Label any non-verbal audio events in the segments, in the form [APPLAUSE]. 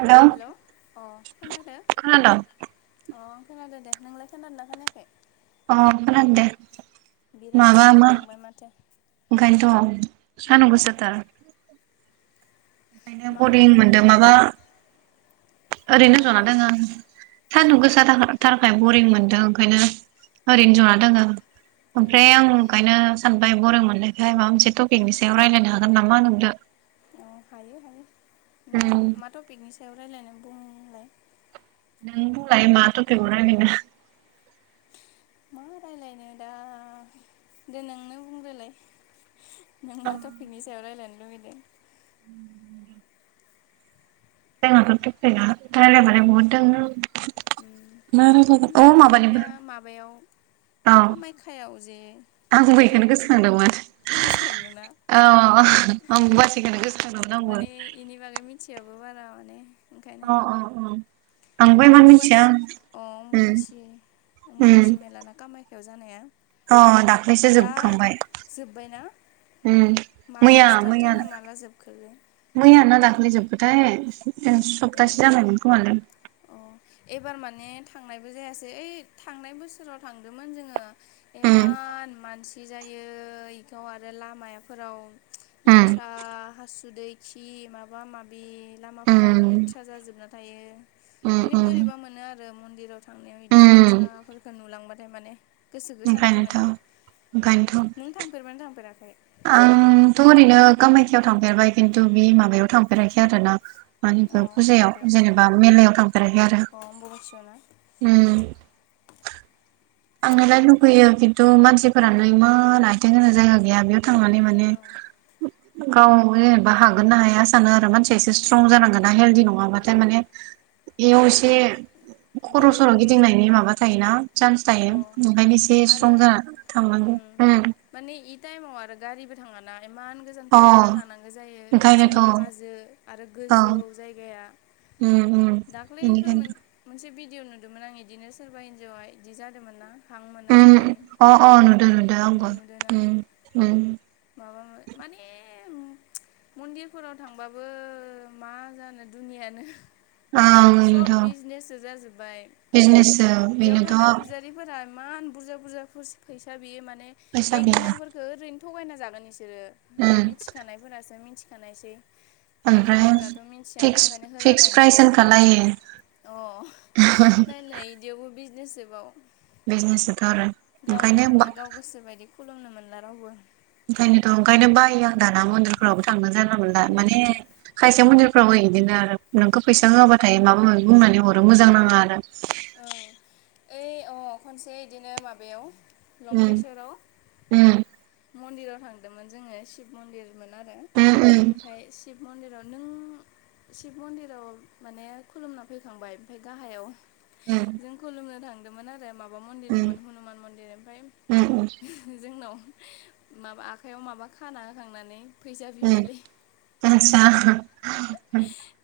हेल' hello अ खोनादो खोनाद खोनादों अ खोनदो दे नोंलाय खोनादों ना खोनायाखै अ खोनादो दे बिराद माबा सान्दुं मा दुंबाय माथो ओंखायनोथ' सानाव गोसोथार ओंखायनो मा बरिं खालामबाय दं मोनदों माबा ओरैनो मा जना होनदो दोङो आं अ सान्दुं गोसा थारखा थारखाय बरिं मोन दो ओंखायनो ओरैनो जना उम दङ ओमफ्राय आं ओंखायनो सान बाय बरिं मोननायखाय माबा मोनसे टपिकनि सायाव रायजलायनो हागोन नामा नोंदो औ हायो हायो नों उम मा टपिकनि सायाव रायलायनांगो नों बुंलाय मा टफिकयाव रायलायनो मा राय्लायनो दा दे नोंनो बुंग्रोलाय नों मा टपिकनि सायाव रायज्लायनो लुबैदों जोंहाथ' टपिका राय्लायबालाय बहुद दङ उम मा लायलायगोन अ माबानिबो औ कामायखायाव जे आं माबा बेखौनो जागासिनो गोसोखांदोंमोन गोसोखांदोंना औ आं बासिखौनो गोसो खांदोंमोन आंबो थियाबो बारा माने ओंखायनो अ अ अ आंबो इमान मिथिया अम्बुबासि अ उम अम्बुबासि उम अम्बबासि मेलाना कामायखायाव जानाया अ दाख्लैसो दा जोबखांबाय जोब्बायना उम माला मैया स्टार्ट जाना मैयानो माला जोबखो मैया ना दा ख्लै जोबखोथाय सप्तासे उम जाबायमोन खोमालै अ एबार माने थांनायबो जायासै ओइ थांनाय बोसोराव थांदोंमोन जोङो उम इमान मानसि दि जायो इखौ आरो लामाफोराव उम लेथ्रा हासुदै खि इ माबा-माबि लामाफोरानो उम लेथ्रा जाजोबना थायो उम माने उम बोरैबा मोनो आरो मन्दिराव थांनायाव बिदि उम लेथ्राफोरखौ नुलांबाथाय माने गोसोखौ सान्थि मोना नों ओंखायनोथ'-ओंखायनोथ' थांफेरबायना थांफेराखै आंथ' ओरैनो कामायखायाव थांफेरबाय खिन्थु बे माबायाव थांफेराखै आरो ना अ मानिखो फुजायाव माबायाव जेनेबा मेलायाव थांफेराखै आरो अ अम्बुबासियाव ना उम [INAUDIBLE] आंनोलाय लुुबैयो खिन्थु मानसिफोरानो इमान आथिं होनो जायगा गैया बेयाव थांनानै माने ओंखायनोथ' गाव जेनेबा हागोन ना हाया सानो आरो मानसिया एसे स्ट्रं उम जानांगोन ना हेल्दि नङाबाथाय उम माने बेयाव एसे खर' बोरैबा सर' गिदिंनायनि मोनजोबोलै माबा थायोना चान्स अ ओंखायनो एसे आरो स्ट्रं जाना थांनांगौ उम माने इ टाइमाव आरो गारिबो थाङाना इमान गोजान अ थाबायना थांनांगौ जायो इनि ओंखायनोथ' सायाव औ हाजो आरो गोजौ जायगाया उम उम दाख्लैफोर बेनिखायनोथ' मोनसे भिडिय' नुदोंमोन आं बिदिनो सोरबा हिन्जावा बिदि जादोंमोन ना हां मोना जानानै अ अ नुदो नुदो आंबो नुदोना माबा माने मन्दिरफोराव थांबाबो मा जानो दुनियानो ओं सब बेनोथ' बिजनेससो जाजोब्बाय बिजनेससो बेयाव थानाय बेनोथ' फुजारिफोरा इमान बुरजा बुरजा फैसा बियो माने फैसा एक बियो दिनाफोरखौ ओरैनो थगायना जागोन इसोर बिसोरो दा उम मिथिखानायफोरासो मिथिखानायसै ओमफ्राय एकदिनाफोराथ' मिथियाना फिक्स ओंखायनो फिक्स प्राइस होलाबायनोसै होनखालायो अ नायलाय बिदियावबो बिजनेसोबाव बिजनेसोथ' आरो थांना ओंखायनो गाव गोसोबायदि खुलुमनो मोनला रावबो ओंखायनोथ' ओंखायनो बायो आं दाना मन्दिरफ्रावबो थांनो जाना मोनला माने उम खायसे मन्दिरफ्रावबो बिदिनो आरो नोंखौ फैसा औ होआबाथाय माबा माबि बुंनानै हरो मोजां नाङा आरो औ ओइ अ खनसे बिदिनो माबायाव उम लंकेशराव उम मन्दिराव थांदोंमोन जोङो शिब मन्दिर मोन आरो उम उम ओमफ्राय शिब मन्दिराव नों शिब मन्दिराव माने खुलुमना फैखांबाय ओमफ्राय गाहायाव उम जों खुलुमनो थांदोंमोन आरो माबा माबा मन्दिर उम दंमोन हनुमान मन्दिर ओमफ्राय उम उम जोंनाव माबा आखाइयाव माबा खाना होखांनानै फैसा बिबायलै [UNINTELLIGIBLE]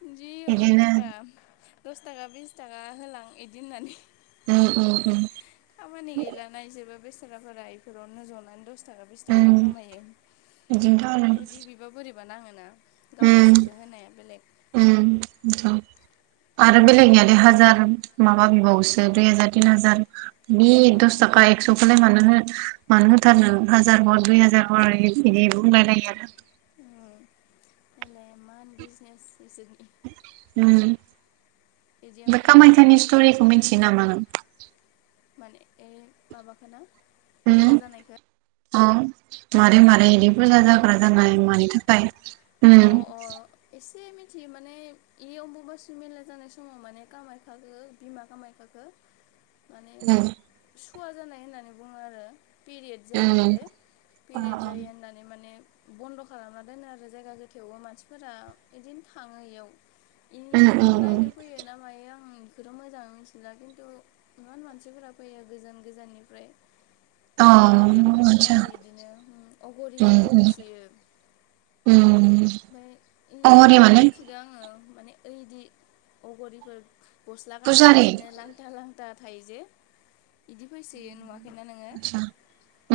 जि बिदिनो अयनायखा दस थाखा बिस थाखा होलां बिदि होननानै उम खामानि गैला ना इसोरबो बेसोराफोरा इफोरावनोजनानै दस दस थाखा बिस थाखा उम खामायो बिदिनोथ' आरो बिदि बिबा बोरैबा नाङोना गाव गोसो जो उम होनाया बेलेग आरो उम बेलेगनियालाय हाजार माबा बिबावोसो दुइ हाजार तिन हाजार बे अ दस थाखा एकस'खौलाय मानो हो मानो होथारनो हाजार हर दुइ हाजार हर बिदि बुंलायलायो आरो नायलाय एमान बिजनेसनिसो बे बिदियावनोथ' कामायखानि भगबान स्ट'रिखौ मिथियो नामा नों माने ए माबााखो ना मेला जानायखो औ मारै मारै बिदि फुजा जाग्रा बेखोना जानाय मानि थाखाय अ उम अ एसे मिथियो माने बे अमबाबासि मेला जानाय समाव माने खामायखाखो बिमा खामायखाखो [UNINTELLIGIBLE] माने उम सुवा जानाय होननानै बुङो आरो। पिरियोद जायो उम जे अ पिरियोद जायो होननानै माने बन्द' खालामना दोनो आरो जायगाखो। थेवबो मानसिफोरा बिदिनो थाङो इयाव। उम उम इखोनो नायनो फैयो ना मायो आं। बेखौथ' मोजाङै मिथिला किन्तु इमान मानसिफोरा फैयो गोजान-गोजाननिफ्राय। अ भारा खालामनानै आतसा गारि बिदिनो अग'रिफोरबो फैसोयो। ओम। ओमफ्राय इखिनिखोनो मिथिगौ आङो माने एैदि अग'रिफोर। गस्ला फुजारि गानालासिनो लांता-लांता थायोजे बिदि फैसैयो नुवा। नुवाखैना नोङो? आतसा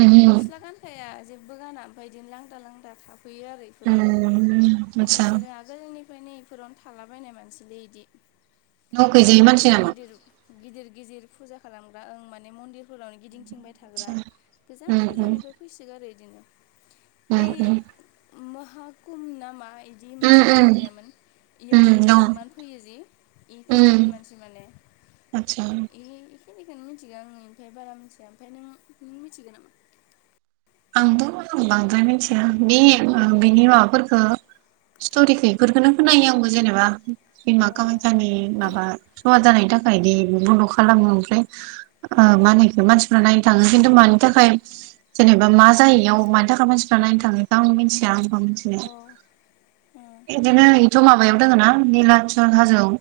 उम उम गस्ला गानखाया जेबो गाना ओमफाय इदिनो लांता-लांता था। फैयो आरो इफोरावनो उम माने आतसा इसोरो आगोलनि। [UNINTELLIGIBLE] इफोरावनो थालाबायनाय मानसिलै इदि। न' गैजायै मानसि नामा? गिदिर-गिदिर फुजा खालामग्रा ओं माने मन्दिरफोरावनो गिदिंथिं। थिंबाय थाग्रा आदसा उम उम गोजान-गोजाननिफ्राय फैसो गारो इदिनो। उम ओइ माहाकुम ना मा इदि उम मोनसे उम माबा गैयामोन? उम इयावबो जि दं इमान फैयो जि इफोरबायदि मानसि माने। आतसा। बेखिनिखौनो मिथिगौ आङो ओमफ्राय बारा मिथिया ओमफ्राय नों-नों मिथिगो नामा? आंथ' बांद्राय मिथिया बे माबा बेनि माबाफोरखो। स्टरिखो इफोरखोनो खोनायो आंबो जेनेबा बिमा कामाख्यानि माबा सुवा जानाय। थाखाय इदि बन्द' खालामो ओमफ्राय। ओ मा होनो अ इखो मानसिफोरा नायनो थाङो किन्तु मानि थाखाय जेनेबा। बा मा जायो इयाव मानि थाखाय मानसिफोरा नायनो थाङो? इखौ आं मिथिया। अ अ इदिनो इथ' मा। माबायाव दङ ना निलाचल हाजोआव?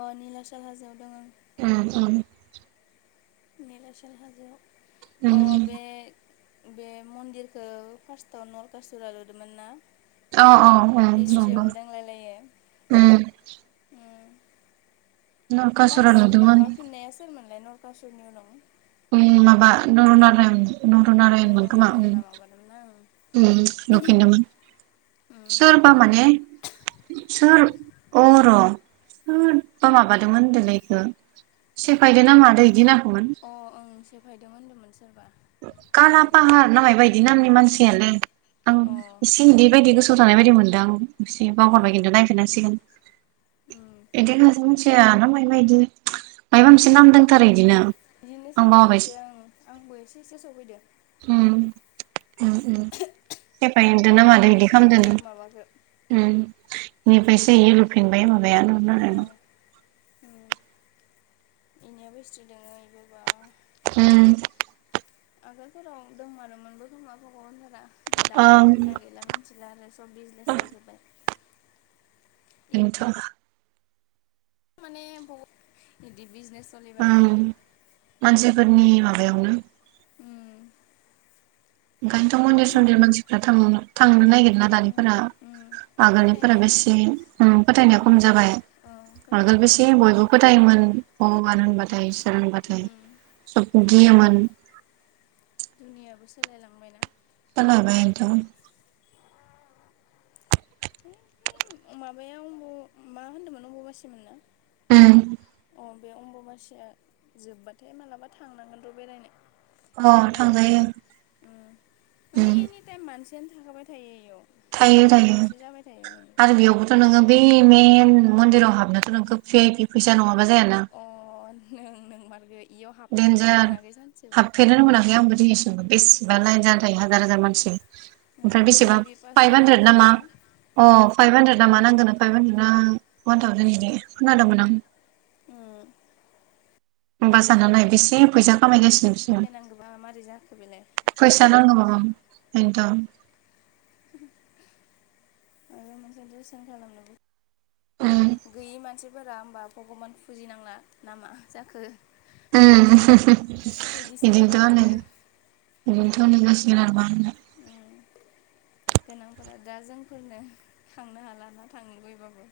अ निलासल हाजोआव दङो। ओम-ओम। निलासल हाजोआ अ उम बे। बे मन्दिरखौ फार्स्टआव नरकासुरा लुदोंमोन ना? अ-अ-अ नंगौ हिस्ट्रियावबो दांलायलायो उम। उम नरकासुरा लास्ट नुदोंमोन माबाफिननाया सोरमोनलाय नरकासुरनि उनाव? उम माबा नर'नारायण। अ नरनारायणमोन खोमा उम नर'नारायणआ माबादोंमोन ना? उम लुफिनदोंमोन। उम सोरबा माने सोर अ। र' सोरबा माबादोंमोन होन्दोलै इखो सेफायदों ना मादों इदि होनाख। अ ओं सेफायदों होनदोंमोन सोरबा। काला बिदिनो पाहार ना मायबा इदि नामनि मानसियालै। आं अ ओं एसे इदि बायदि गोसोआव थानाय बायदि मोनदों आं। एसे बावगारबाय किनतु नायफिनांसिगोन उम इदि होननासो मि। ना मायबा इदि माइबा मोनसे नाम दों। अ बिदिनो सोरबा सासेआ ओं आंबो एसे-एसे गोसाव फैदों। ओम- ओम- ओम सेफायदो ना बावबाय मादो माने इदि खामदो एगजेक्ट होनदो। माबाखौ ओम इनिफायसो इयो लुफिनबाय माबाया नर'नारायणआ। ओम इनियाबो हिस्थ्रि दोङो गोबां। उम। आगोलफोराव दंमारोमोनबो खोमा भगबानफोरा। दाबा ओं दोंना गैला मिथिला आरो सब बिजनेस जाजोब्बाय। बिदि इनथ माने बहुत फोरनि माबा ओंखायनोथ मन्दिर सन्दिर मानसिफोरा थां थांनो नागिर ला थांनो दानिफोरा उम आगोलनिफोरा फोथायनाया बेसे फोथायनायाव अ खम जाबाय औ आगोल फोथायनायफोरा बेसे खम बयबो जालांबाय फोथायोमोन सल बाथ उम सबखो गियोमोन दुनियाबो सोलायलांबायना सोलायबायानोथ है माबायाव अमब मा होनदोंमोन अमबबासिमोन ना ओम अ बे अम्बामासिया जोबबाथाय मालाबा थांनांगोन र बेरायनो अ होमबाना माने थांजायो ओम माने उम एनि टाइम मानसियानो थाखाबाय थायो इयाव थायो बहुद थायो मानसि जाबाय थायो आरो बेयावबोथ नोङो बे मेन मन्दिराव हाबनोथ नोंखौ भि आइ पि फैसा नङा बा अ नों नोंमारगै देन्जार हाबफेरनोनो मोनाखै आंबो दिनैसिमबो बेसेबा लाइन जानां- हाजार हाजार मानसि ओमफ्राय उम भि बेसेबा आइ पि पास फाइभ लानांगौ हान्द्रेद ना मा जायोना अ फाइभ हानद्रेदना मा उम नांगोन फाइभ हानद्रेना अवान थावजेन इदि खोनादोंमोन आं उम होमबा सानना नाय बेसे फैसा खामायगासि- नो नांगौबा मारै जाखो बेलाय फैसा नांगोबा मा बेनोथ आरो मोनसे जोसन खालामनोबो उम माबा गैयि मानसि फोरा होमबा भगबान फुजिनांला ना मा जाखो उम इदिसो बिदिनोथ जाबाय होनो माथो ओम थ नोंङो स्केनार बाहायना उम गोनांफोरा दा जोंफोरनो थांनो हालाना थांनो लुुबैबाबो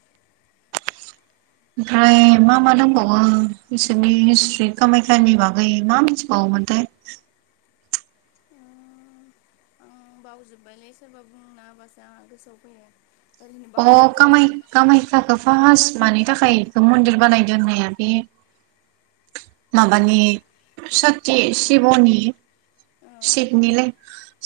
[UNINTELLIGIBLE] ओमफ्राय मा मा दंबावो बिसोरनि हिस्ट्रि कमाख्यानि बागै मा मिथिबावो मामोन थाय [UNINTELLIGIBLE] आं बावजोबायलै सोरबा बुंना होबासो आंहा गोसोआव फैयो ओरैनो अ बावनानै कामाय थाजोबो कामाख्याखौ फार्स मानि थाखाय मन्दिर बानायदो होननाया बे माबानि सति शिबनि औ सिबनिलोय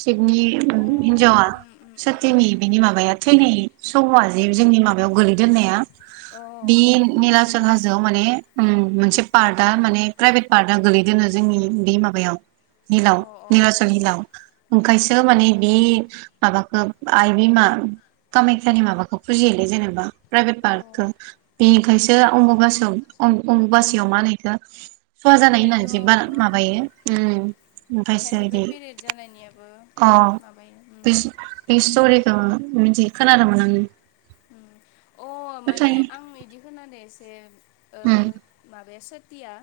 सिबनि अ हिनजावा उम उम उम सतिनि बिनि माबाया थैनाय सहआ जे जोंनि माबायाव गोलैदो होननाया औ बे ओं निलाचल मिथिगौ हाजोआव माने उम मोनसे पार्टआ अ माने प्राइभेट पार्टआ गोलै- दोनो जोंनि बे माबायाव अ निलाव अ अ उम हिलाव ओंखायसो अ माने बे माबाखौ आइ बिमा कामायख्यानि माबाखौ फुजियोलै जेनेबा प्राइभेट उम ओ पार्टखो बेनिखायसो अमबबासियाव अम-अमबुबासियाव मा होनो बेखो सुवा जानाय होननानै जे बा ओंखायनोथ' ओं माबायो ओमफ्रायसो ओंखायनोथ बे बिदि पेरेड जानायनियाबो अ माबायो अ मोनथि खोनादोंमोन आङो अ माने फोथायो आं इदि खोनादो एसे ओ उम माबाया सतिया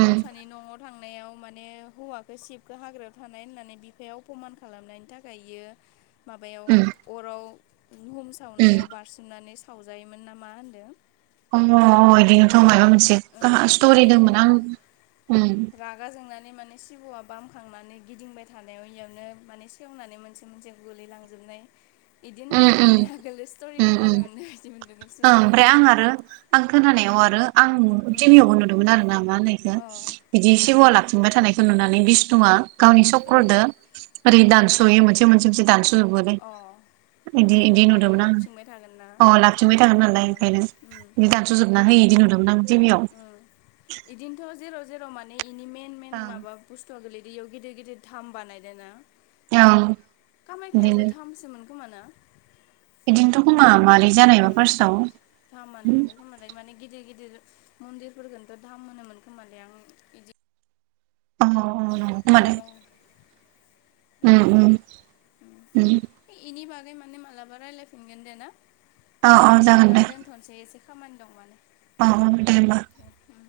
उम गावसानि न'आव थां- नायाव माने हौवाखौ सिशबखो हाग्रायाव थानाय होननानै बिफाया अपमान खालामनायनि थाखाय इयो माबायाव उम अराव हुम उम सावनायाव बारसोमनानै सावजायोमोन नामा होन्दों अ अ इदिनोथ माबा मोनसे ओं काहस्टरि ओमफ्राय दंमोन आं बेखौनोथ' उम रागा जोंनानै माने सिबआ बामखांनानै गिदिंबाय थानायाव इयावनो माने सेवनानै मोनसे मोनसे गोलैलांजोब नाय बिदि उम होननानै उम माने आगोल स्टरि उम उम खोनानो मोननाय बायदि मोनदो। ओं ओमफ्राय आं आरो आं खोनानायाव आरो। आं उम टिभियावबो नुदोंमोन आर ना मा होनो इखो अ बिदि सेवाला थिंबाय थानायखौ नुनानै बिष्णुआ गावनि उम सक्रदो ओरै उम दानस यो मोनसे मोनसे मोनसे दानस जोबोलै अ इदि इदि नङाबा इयो नुदोंमोन लाबथिंबाय थागोन ना आं ला बथिंबाय थादोमोन नालाय उम ओंखायनो बिदि दानसजोबना होयो इदि नुदोंमोन आं टिभियाव उम बिदिनोथ जेराव जेराव माने इनि मेन मेन ओं माबा बुस्थुआ गोलैदो। दैयाव गिदिर गिदिर दाम बानायदोंना ओं बिदिनो कामाख्याबो थामसो मोन खमाना [UNINTELLIGIBLE] बिदिनोथ' खोमा मारै जानायबा फार्स्टआव धामानो मोनदों खोमालाय माने गिदिर मन्दिरफोरखौनोथ' दाम होनोमोन खोमालै आं बिदि अ अ अ नंगौ खोमा दै [UNINTELLIGIBLE] दं उम उम उम। इनि माने मालाबारायलायफिनगोन दे ना औ औ जागोन दा दे दोनथ'नोसै एसे खामानि दं माने अ अ दे होमबा [UNINTELLIGIBLE] दे उम